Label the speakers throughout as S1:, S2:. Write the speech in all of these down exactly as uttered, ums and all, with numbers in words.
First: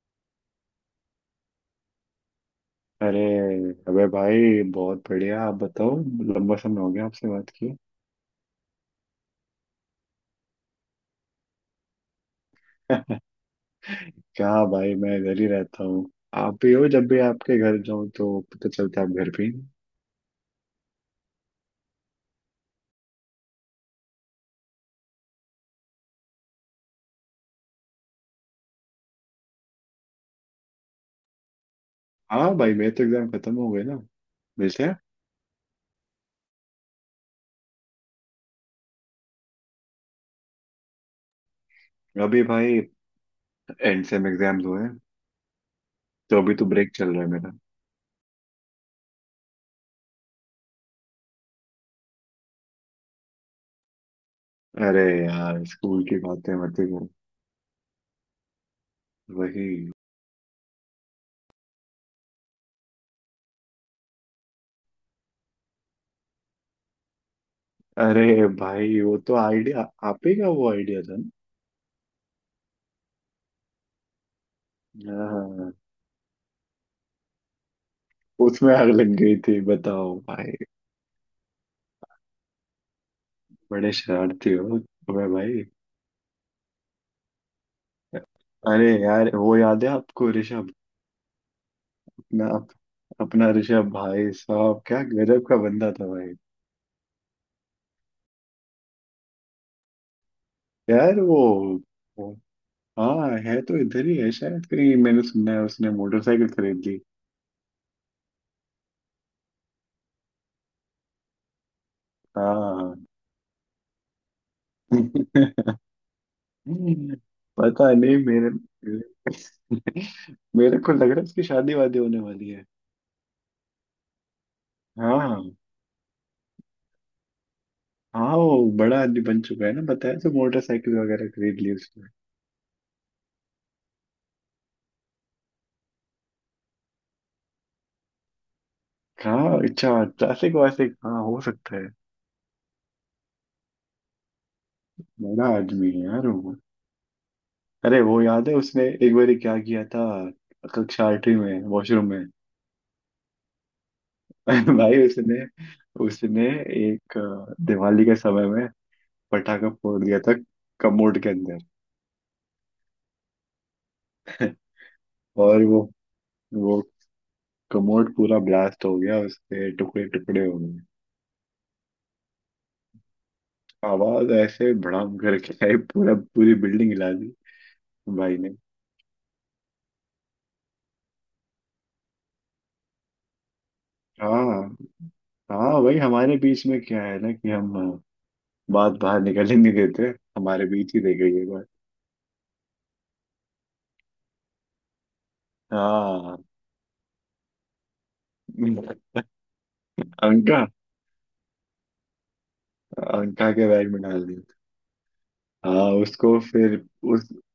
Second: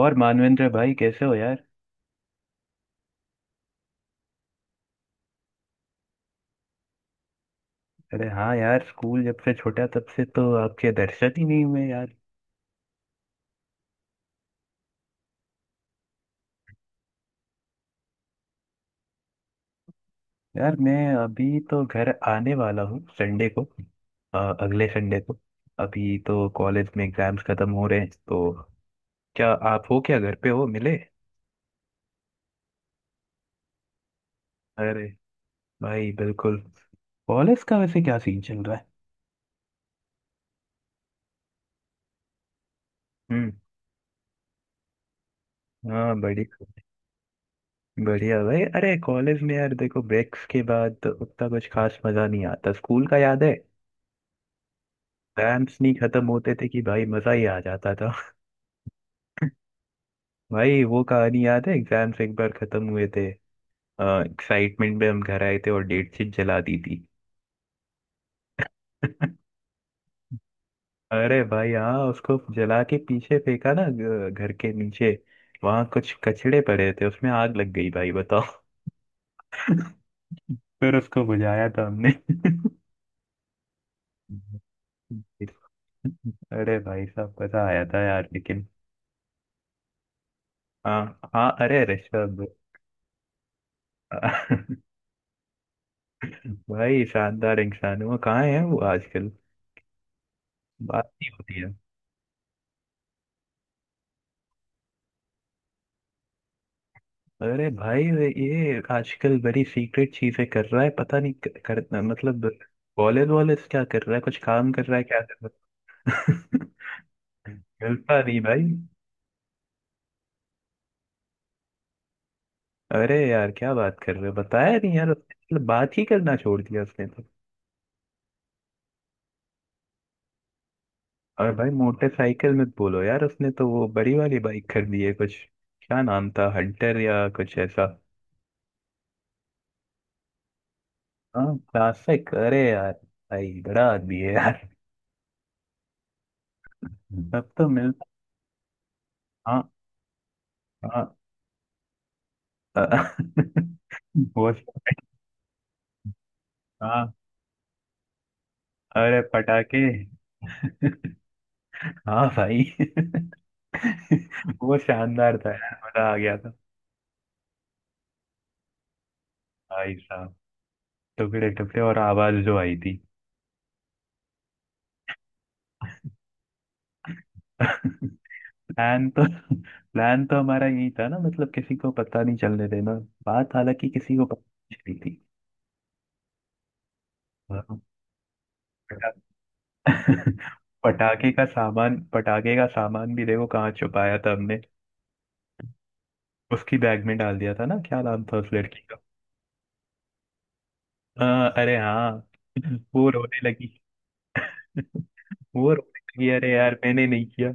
S1: और मानवेंद्र भाई कैसे हो यार।
S2: अरे अबे भाई बहुत बढ़िया। आप बताओ। लंबा समय हो गया आपसे बात किए।
S1: अरे हाँ यार, स्कूल जब से छोटा तब से तो आपके दर्शन ही नहीं हुए यार।
S2: क्या भाई, मैं घर ही रहता हूँ। आप भी हो, जब भी आपके घर जाऊँ तो पता चलता है आप घर भी हैं।
S1: यार मैं अभी तो घर आने वाला हूँ संडे को। अ, अगले संडे को। अभी तो कॉलेज में एग्जाम्स खत्म हो रहे हैं तो क्या आप हो, क्या घर पे हो, मिले।
S2: हाँ भाई, मेरे तो एग्जाम खत्म हो गए ना, मिलते हैं।
S1: अरे भाई बिल्कुल। कॉलेज का वैसे क्या सीन चल रहा है।
S2: अभी भाई
S1: हम्म।
S2: एंड सेम एग्जाम्स हुए हैं,
S1: हाँ
S2: तो अभी
S1: बढ़िया।
S2: तो ब्रेक चल रहा है मेरा।
S1: बढ़िया भाई, अरे कॉलेज में यार देखो ब्रेक्स के बाद उतना कुछ खास मजा नहीं आता, स्कूल का याद है।
S2: अरे यार,
S1: एग्जाम्स नहीं
S2: स्कूल की
S1: खत्म होते
S2: बातें
S1: थे
S2: मत
S1: कि
S2: ही
S1: भाई
S2: करो।
S1: मजा ही आ जाता था।
S2: वही।
S1: भाई वो कहानी याद है, एग्जाम्स एक बार खत्म हुए थे। एक्साइटमेंट में हम घर आए थे और डेट शीट जला दी थी।
S2: अरे भाई वो तो आइडिया आप ही का वो आइडिया था
S1: अरे भाई हाँ, उसको जला के पीछे फेंका ना घ- घर के नीचे।
S2: ना। हाँ,
S1: वहां कुछ कचड़े पड़े थे, उसमें आग लग गई भाई बताओ।
S2: उसमें आग लग गई थी बताओ भाई।
S1: फिर उसको बुझाया था हमने।
S2: बड़े शरारती हो। वह भाई।
S1: अरे भाई साहब मजा आया था यार लेकिन।
S2: अरे यार, वो याद है आपको ऋषभ?
S1: हाँ हाँ, अरे ऋषभ।
S2: अपना अपना ऋषभ भाई साहब क्या गजब का बंदा था भाई।
S1: भाई शानदार इंसान है वो। कहाँ है वो आजकल, बात
S2: यार
S1: नहीं
S2: वो
S1: होती है।
S2: वो- हाँ, है तो इधर ही है शायद। कहीं मैंने सुना है उसने मोटरसाइकिल खरीद ली।
S1: अरे भाई ये आजकल बड़ी सीक्रेट चीजें कर रहा है, पता नहीं कर, कर मतलब
S2: हाँ।
S1: कॉलेज वॉलेज क्या कर रहा है, कुछ काम कर रहा है क्या कर रहा है।
S2: पता नहीं,
S1: मिलता नहीं
S2: मेरे
S1: भाई।
S2: मेरे को लग रहा है उसकी शादी वादी होने वाली है।
S1: अरे यार क्या बात कर रहे हो, बताया नहीं यार उसने,
S2: हाँ।
S1: मतलब बात ही करना छोड़ दिया उसने तो।
S2: हाँ, वो बड़ा आदमी बन चुका है ना, बताया तो मोटरसाइकिल वगैरह
S1: और
S2: खरीद
S1: भाई
S2: ली।
S1: मोटरसाइकिल मत बोलो यार, उसने तो वो बड़ी वाली बाइक खरीदी है कुछ। क्या नाम था, हंटर या कुछ ऐसा।
S2: हाँ अच्छा। ट्रैफिक वैफिक, हाँ, हो
S1: हाँ
S2: सकता है।
S1: क्लासिक, अरे यार भाई बड़ा आदमी है यार।
S2: बड़ा आदमी है यार वो।
S1: तब तो
S2: अरे
S1: मिलता।
S2: वो याद है उसने एक बार क्या
S1: हाँ
S2: किया था? कक्षा
S1: हाँ।
S2: आठवीं में वॉशरूम में।
S1: अ- वो।
S2: भाई उसने उसने
S1: हाँ,
S2: एक अ, दिवाली के समय में
S1: अरे
S2: पटाखा
S1: पटाखे।
S2: फोड़ दिया था कमोड के अंदर।
S1: हाँ भाई। वो शानदार था
S2: और
S1: यार,
S2: वो
S1: मजा आ गया था।
S2: वो कमोड पूरा ब्लास्ट हो गया, उसके
S1: भाई
S2: टुकड़े
S1: साहब,
S2: टुकड़े हो गए।
S1: टुकड़े टुकड़े और आवाज जो आई थी।
S2: आवाज ऐसे भड़ाम करके आई, पूरा पूरी बिल्डिंग हिला दी
S1: प्लान
S2: भाई ने।
S1: तो प्लान तो हमारा यही था ना, मतलब किसी को पता नहीं चलने देना। बात हालांकि किसी को पता
S2: हाँ।
S1: नहीं चली थी।
S2: हाँ भाई, हमारे बीच में क्या है ना, कि हम
S1: हाँ,
S2: बात बाहर निकलने नहीं देते, हमारे बीच ही रह
S1: पटाखे
S2: गई
S1: का
S2: एक बार।
S1: सामान पटाखे का सामान भी देखो कहाँ छुपाया था हमने।
S2: हाँ।
S1: उसकी बैग में डाल दिया था ना, क्या नाम था उस लड़की का।
S2: अंका।
S1: हाँ, अरे हाँ। वो रोने
S2: अंका के
S1: लगी।
S2: बैग में डाल दिया था।
S1: वो
S2: हाँ,
S1: रोने लगी,
S2: उसको
S1: अरे यार
S2: फिर।
S1: मैंने नहीं
S2: उस,
S1: किया।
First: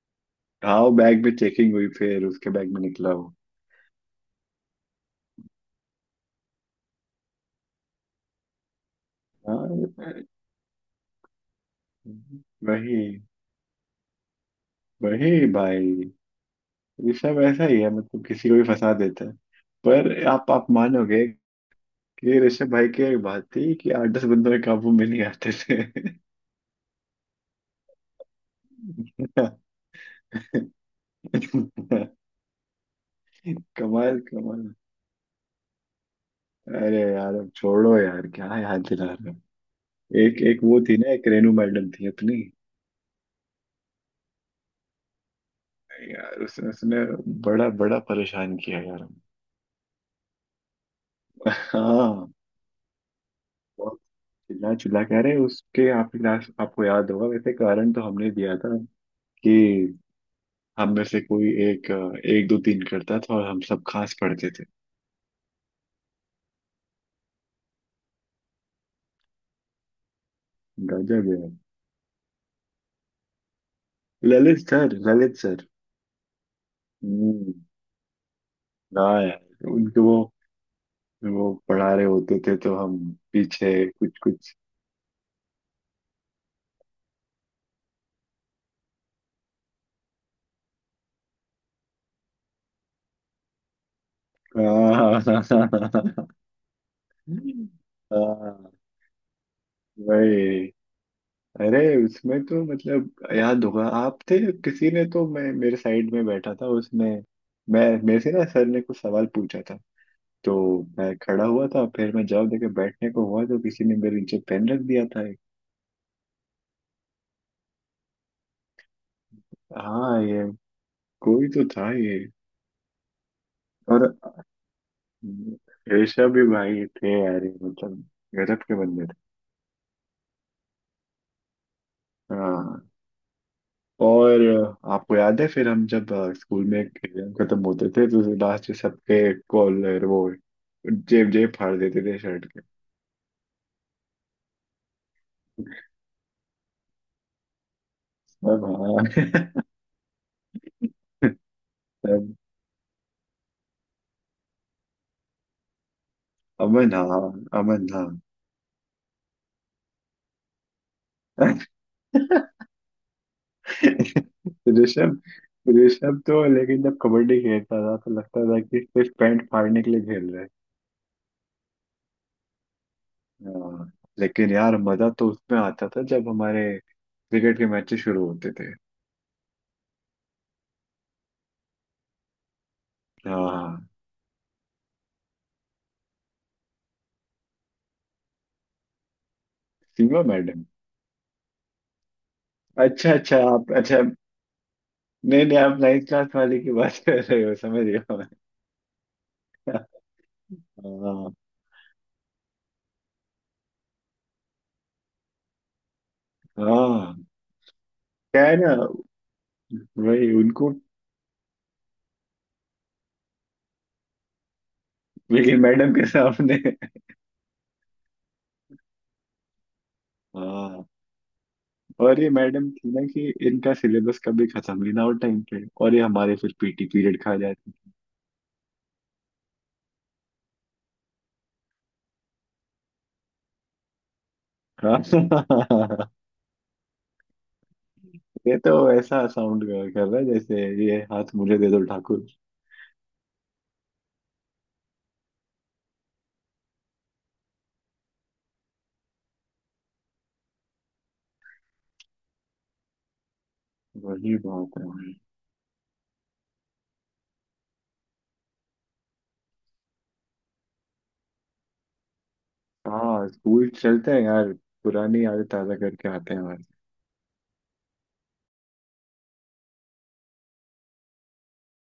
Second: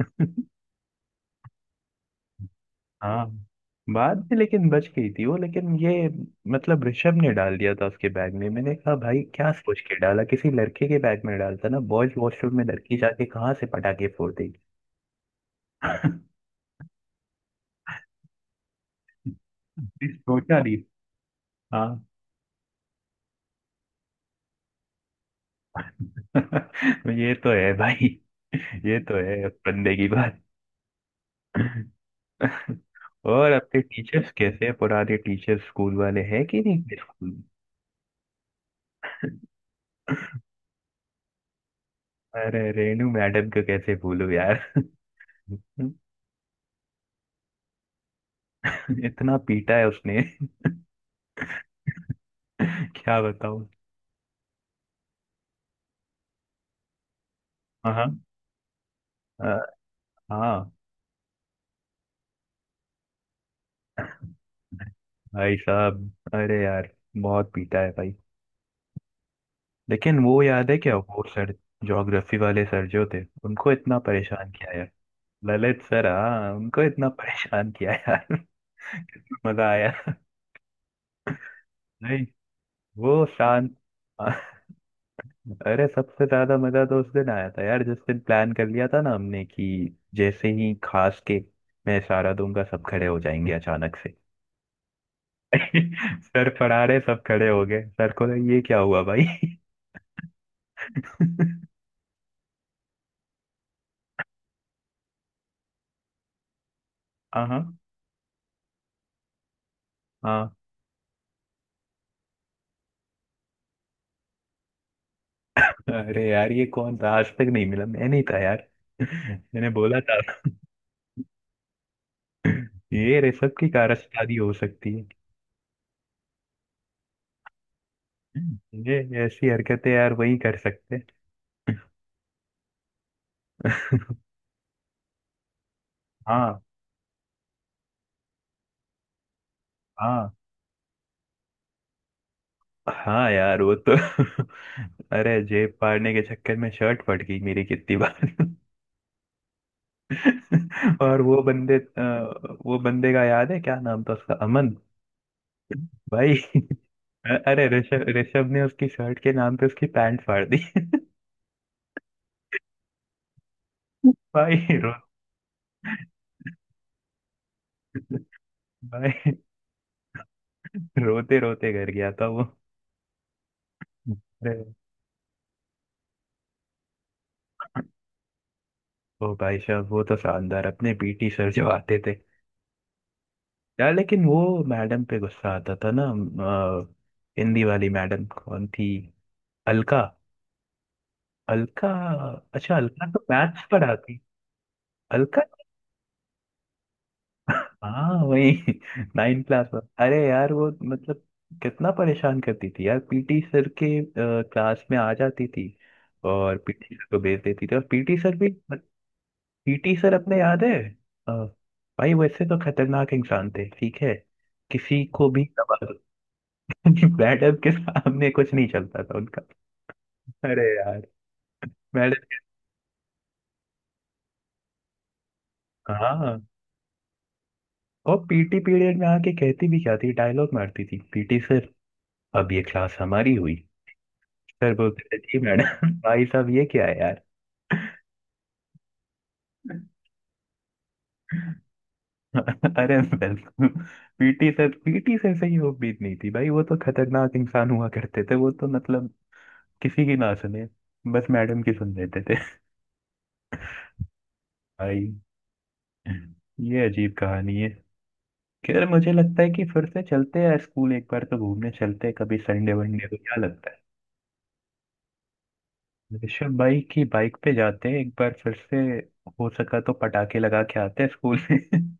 S2: हाँ, वो बैग में चेकिंग हुई, फिर उसके बैग में निकला
S1: हाँ
S2: वो।
S1: बाद में लेकिन बच गई थी वो, लेकिन ये मतलब ऋषभ ने डाल दिया था उसके बैग में। मैंने कहा भाई क्या सोच
S2: हाँ।
S1: के डाला, किसी लड़के के बैग में डालता ना, बॉयज वॉशरूम में लड़की
S2: वही
S1: जाके कहाँ से पटाखे फोड़ देगी।
S2: वही भाई, ऋषभ ऐसा ही है, मतलब किसी को भी फंसा देता है। पर आप
S1: सोचा
S2: आप
S1: नहीं।
S2: मानोगे
S1: हाँ।
S2: कि ऋषभ भाई की एक बात थी कि आठ दस बंदों के काबू में नहीं आते थे।
S1: ये तो है भाई, ये तो है बंदे की बात। और आपके
S2: कमाल
S1: टीचर्स कैसे
S2: कमाल।
S1: हैं? पुराने टीचर्स स्कूल वाले हैं कि नहीं अपने
S2: अरे
S1: स्कूल
S2: यार
S1: में?
S2: अब छोड़ो यार, क्या याद दिला रहे हो। एक एक वो थी ना, एक रेनू मैडम थी अपनी।
S1: अरे रेनू मैडम को कैसे भूलूं यार।
S2: यार उसने उसने बड़ा बड़ा परेशान किया यार हमको।
S1: इतना पीटा है उसने।
S2: हाँ।
S1: क्या बताऊं।
S2: बहुत चिल्ला चिल्ला कह रहे हैं उसके। आप क्लास आपको याद होगा, वैसे कारण तो
S1: हाँ।
S2: हमने दिया था
S1: अ,
S2: कि
S1: हाँ
S2: हम में से कोई एक, अ, एक दो तीन करता था और हम सब खास पढ़ते थे।
S1: भाई साहब, अरे यार बहुत पीटा है भाई। लेकिन वो याद है क्या, वो
S2: गजब यार।
S1: सर ज्योग्राफी वाले सर जो थे उनको इतना परेशान
S2: ललित
S1: किया।
S2: Sir, Lalit sir.
S1: Lalit sir, हाँ उनको इतना
S2: हम्म।
S1: परेशान किया यार।
S2: हाँ
S1: कितना
S2: यार,
S1: मजा आया।
S2: उनके वो वो पढ़ा रहे
S1: नहीं
S2: होते थे तो हम
S1: वो शांत।
S2: पीछे कुछ कुछ।
S1: अरे सबसे ज्यादा मजा तो उस दिन आया था यार जिस दिन प्लान कर लिया था ना हमने कि जैसे ही खास के मैं इशारा दूंगा सब खड़े हो जाएंगे अचानक से।
S2: हाँ। हाँ हाँ हाँ
S1: सर पढ़ा रहे, सब खड़े हो गए, सर
S2: हाँ,
S1: को लगा ये
S2: हाँ।
S1: क्या हुआ भाई।
S2: वही। अरे उसमें तो मतलब याद होगा, आप थे। किसी ने तो, मैं मेरे साइड में बैठा था उसने,
S1: हाँ हाँ
S2: मैं मेरे से ना, सर ने कुछ सवाल पूछा था
S1: हाँ।
S2: तो मैं खड़ा हुआ था, फिर मैं जवाब देके बैठने को हुआ तो किसी ने मेरे नीचे पेन रख दिया था एक।
S1: अरे यार ये कौन था आज तक नहीं मिला, मैं नहीं था यार। मैंने बोला था।
S2: हाँ ये, कोई तो था ये।
S1: ये रेशम की
S2: और
S1: कारस्तानी हो सकती है।
S2: ऋषभ भी भाई थे यार, ये मतलब गजब के
S1: ये
S2: बंदे थे।
S1: ये ऐसी हरकतें यार वही कर सकते हैं।
S2: हाँ। और आपको याद है फिर हम जब अ,
S1: हाँ
S2: स्कूल में एग्जाम खत्म होते थे, तो लास्ट में सबके कॉलर, वो
S1: हाँ।
S2: जेब जेब फाड़ देते थे शर्ट के।
S1: हाँ यार वो तो। अरे जेब फाड़ने के चक्कर में शर्ट फट गई मेरी कितनी बार।
S2: सब हाँ।
S1: और वो बंदे
S2: सब।
S1: अ, वो बंदे का याद है क्या नाम था उसका, अमन। भाई।
S2: अमन हाँ।
S1: अ- अरे
S2: अमन
S1: ऋषभ
S2: हाँ।
S1: ऋषभ ने उसकी शर्ट के नाम पे उसकी पैंट फाड़ दी। भाई रो,
S2: ऋषभ, ऋषभ तो लेकिन जब कबड्डी खेलता था तो लगता था कि
S1: भाई
S2: सिर्फ पैंट फाड़ने के लिए खेल रहे हैं।
S1: रोते रोते घर गया था वो।
S2: हाँ। लेकिन
S1: अरे
S2: यार मजा तो उसमें आता था जब हमारे क्रिकेट के मैचेस शुरू होते थे।
S1: ओ भाई साहब, वो तो शानदार अपने पीटी सर जो आते थे।
S2: हाँ।
S1: यार लेकिन वो मैडम पे गुस्सा आता था ना। अ, हिंदी वाली मैडम कौन थी, अलका।
S2: सीमा मैडम।
S1: अलका। अच्छा, अलका
S2: अच्छा
S1: तो
S2: अच्छा,
S1: मैथ्स
S2: आप अच्छा
S1: पढ़ाती। अलका।
S2: नहीं नहीं, आप नाइन्थ क्लास वाले की बात कर रहे हो, समझ गया
S1: हाँ
S2: मैं।
S1: वही, नाइन क्लास में। अरे यार वो मतलब
S2: हाँ।
S1: कितना परेशान करती थी यार, पीटी सर के क्लास में आ जाती थी और पीटी सर को
S2: हाँ
S1: भेज देती थी। और पीटी सर
S2: क्या
S1: भी,
S2: है ना।
S1: पीटी सर
S2: वही
S1: अपने याद है,
S2: उनको।
S1: अ, भाई वैसे तो खतरनाक इंसान थे, ठीक है किसी को भी
S2: ये
S1: दबा।
S2: मैडम के सामने।
S1: मैडम के सामने कुछ नहीं चलता था उनका। अरे
S2: हाँ।
S1: यार
S2: और ये
S1: मैडम।
S2: मैडम थी ना, कि इनका सिलेबस कभी खत्म ही ना हो टाइम पे, और ये हमारे
S1: हाँ
S2: फिर पीटी पीरियड खा जाती।
S1: और पीटी पीरियड में आके कहती भी क्या थी, डायलॉग मारती थी, पीटी सर अब ये क्लास हमारी हुई। सर
S2: हाँ।
S1: बोलते थे जी मैडम, भाई साहब ये क्या है यार।
S2: ये तो ऐसा साउंड कर कर रहा है जैसे ये, हाथ मुझे दे दो ठाकुर।
S1: अरे बिल्कुल। पीटी सर पीटी सर से ही उम्मीद नहीं थी भाई, वो तो खतरनाक इंसान हुआ करते थे, वो तो मतलब किसी की ना सुने, बस मैडम की सुन लेते थे।
S2: वही बात
S1: भाई
S2: है।
S1: ये अजीब कहानी है। खैर, मुझे लगता है कि फिर से चलते हैं स्कूल, एक बार तो घूमने चलते हैं कभी संडे वनडे को,
S2: हाँ,
S1: क्या
S2: स्कूल
S1: लगता
S2: चलते हैं यार, पुरानी यादें ताजा करके
S1: है
S2: आते हैं।
S1: ऋषभ भाई की बाइक पे जाते हैं एक बार फिर से। हो सका तो पटाखे लगा के आते हैं स्कूल में।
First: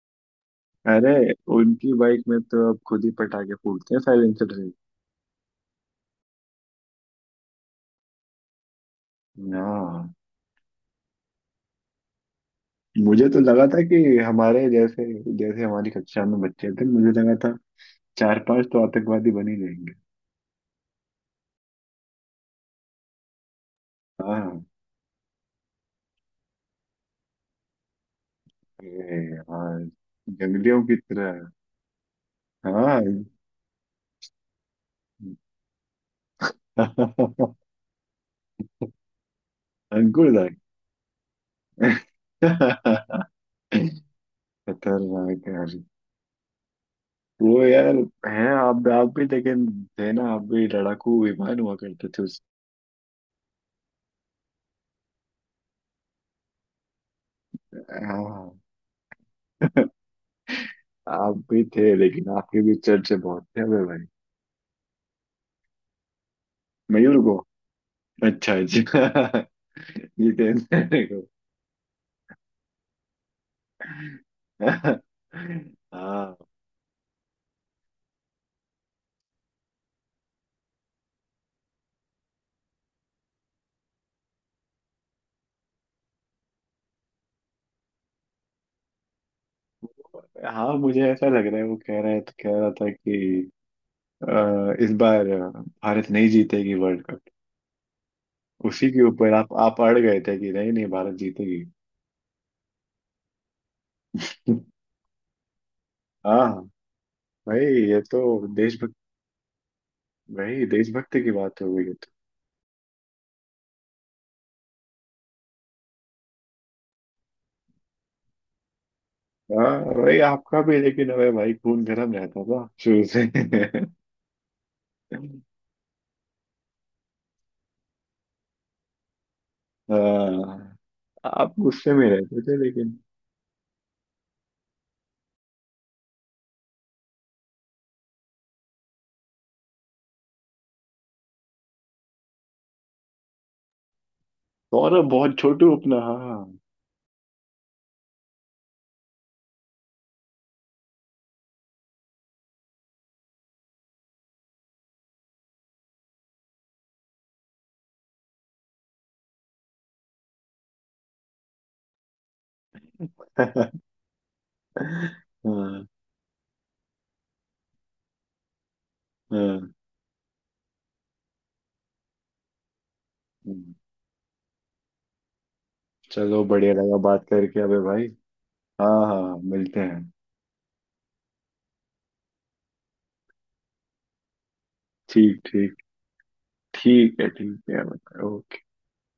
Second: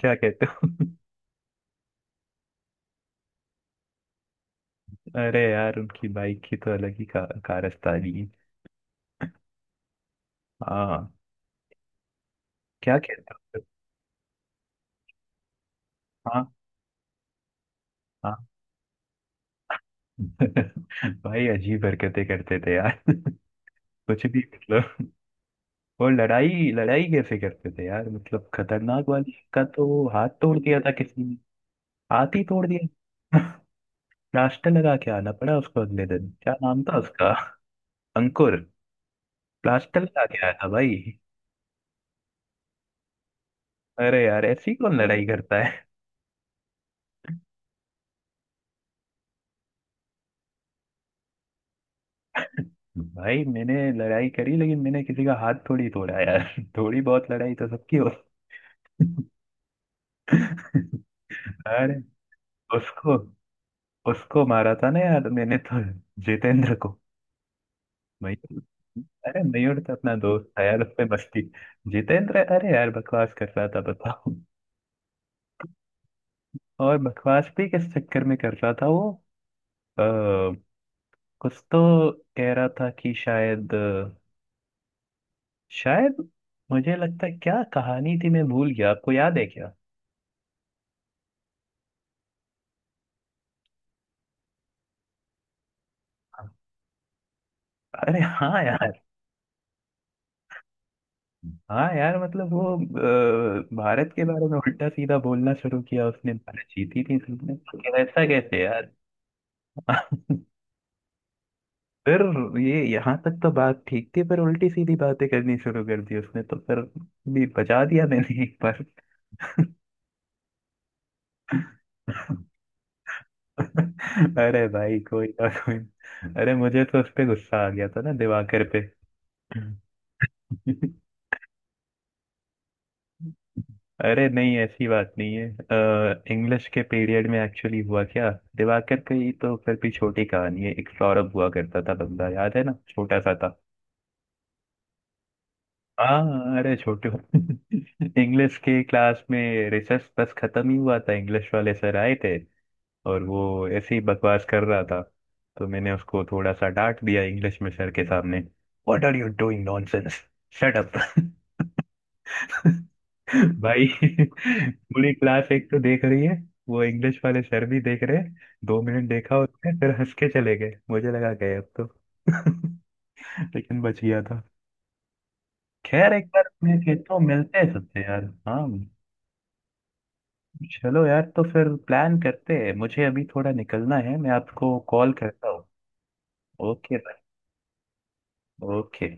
S1: क्या कहते हो।
S2: अरे उनकी बाइक में तो अब खुद ही पटाखे फूटते हैं साइलेंसर से।
S1: अरे यार उनकी बाइक की तो अलग ही का, कारस्तानी है।
S2: हाँ।
S1: हाँ। क्या
S2: मुझे
S1: कहते
S2: तो
S1: हो।
S2: लगा था कि हमारे जैसे, जैसे हमारी कक्षा में
S1: हाँ
S2: बच्चे थे, मुझे लगा था चार
S1: हाँ।
S2: पांच तो आतंकवादी बन ही जाएंगे।
S1: भाई अजीब हरकतें करते थे यार। कुछ भी
S2: हाँ।
S1: मतलब। और लड़ाई लड़ाई कैसे करते थे यार, मतलब खतरनाक वाली,
S2: ए,
S1: का
S2: हाँ,
S1: तो हाथ तोड़ दिया
S2: जंगलियों
S1: था
S2: की
S1: किसी ने,
S2: तरह।
S1: हाथी तोड़
S2: हाँ।
S1: दिया। प्लास्टर लगा के आना पड़ा उसको अगले दिन, क्या नाम था उसका, अंकुर। प्लास्टर लगा के
S2: अंकुरदाय।
S1: आया था भाई। अरे यार ऐसी कौन लड़ाई
S2: खतरनाक
S1: करता
S2: यार।
S1: है।
S2: वो यार है, आप आप भी लेकिन थे ना, आप भी लड़ाकू विमान हुआ करते थे उस
S1: भाई मैंने लड़ाई करी लेकिन मैंने किसी का हाथ थोड़ी तोड़ा यार। थोड़ी बहुत लड़ाई तो सबकी हो।
S2: हाँ। आप भी थे
S1: अरे
S2: लेकिन आपके भी चर्चे
S1: उसको
S2: बहुत थे अबे भाई।
S1: उसको मारा था ना यार मैंने तो, जितेंद्र को।
S2: मयूर को। अच्छा
S1: मयूर। अरे
S2: अच्छा।
S1: मयूर तो अपना दोस्त था यार,
S2: जितेंद्र
S1: उसमें
S2: को।
S1: मस्ती। जितेंद्र, अरे यार बकवास कर रहा था बताओ।
S2: हाँ।
S1: और बकवास भी किस चक्कर में कर रहा था वो, आ, कुछ तो कह रहा था कि शायद शायद मुझे लगता है, क्या कहानी थी मैं भूल गया, आपको याद है क्या।
S2: हाँ, मुझे ऐसा लग रहा है वो कह रहा है, तो कह रहा था कि अ, इस बार भारत नहीं जीतेगी वर्ल्ड कप।
S1: अरे हाँ
S2: उसी
S1: यार।
S2: के ऊपर आप आप अड़ गए थे कि नहीं नहीं भारत जीतेगी।
S1: हाँ यार मतलब वो, अ, भारत के बारे में उल्टा सीधा बोलना शुरू किया उसने,
S2: हाँ
S1: भारत जीती थी,
S2: भाई, ये
S1: उसने
S2: तो
S1: ऐसा कैसे यार।
S2: देशभक्त। भाई, देशभक्त की बात हो गई ये तो।
S1: फिर ये यहाँ तक तो बात ठीक थी, पर उल्टी सीधी बातें करनी शुरू कर दी उसने तो फिर भी बचा दिया मैंने एक बार।
S2: हाँ भाई आपका भी, लेकिन अबे भाई खून गर्म रहता था शुरू से।
S1: अरे भाई कोई ना, कोई ना। अरे मुझे तो उस पे गुस्सा आ गया था ना, दिवाकर पे।
S2: हाँ। आप गुस्से में रहते थे लेकिन।
S1: अरे नहीं ऐसी बात नहीं है। इंग्लिश के पीरियड में एक्चुअली हुआ क्या, दिवाकर की तो फिर भी छोटी कहानी है, एक सौरभ हुआ करता था बंदा, याद है ना, छोटा सा था।
S2: सौरभ बहुत छोटू अपना, हाँ।
S1: हाँ, अरे छोटू। इंग्लिश के क्लास में रिसर्च बस खत्म ही हुआ था, इंग्लिश वाले सर आए थे और वो ऐसे ही बकवास कर रहा था, तो मैंने उसको थोड़ा सा डांट दिया इंग्लिश में सर के सामने। What are you doing nonsense, shut up.
S2: हाँ
S1: भाई पूरी क्लास एक तो देख रही है, वो इंग्लिश वाले सर भी देख रहे हैं। दो मिनट देखा उसने,
S2: हाँ।
S1: फिर हंस के चले गए, मुझे लगा गए अब तो।
S2: हम्म।
S1: लेकिन बच गया था। खैर एक
S2: चलो,
S1: बार
S2: बढ़िया
S1: मैं
S2: लगा
S1: कहता हूँ
S2: बात
S1: मिलते
S2: करके
S1: हैं
S2: अबे
S1: सबसे
S2: भाई।
S1: यार। हाँ
S2: हाँ हाँ हाँ, मिलते हैं।
S1: चलो यार, तो फिर प्लान करते हैं, मुझे अभी थोड़ा निकलना है, मैं आपको कॉल
S2: ठीक
S1: करता हूँ।
S2: ठीक।
S1: ओके।
S2: ठीक है, ठीक है। ओके।
S1: ओके।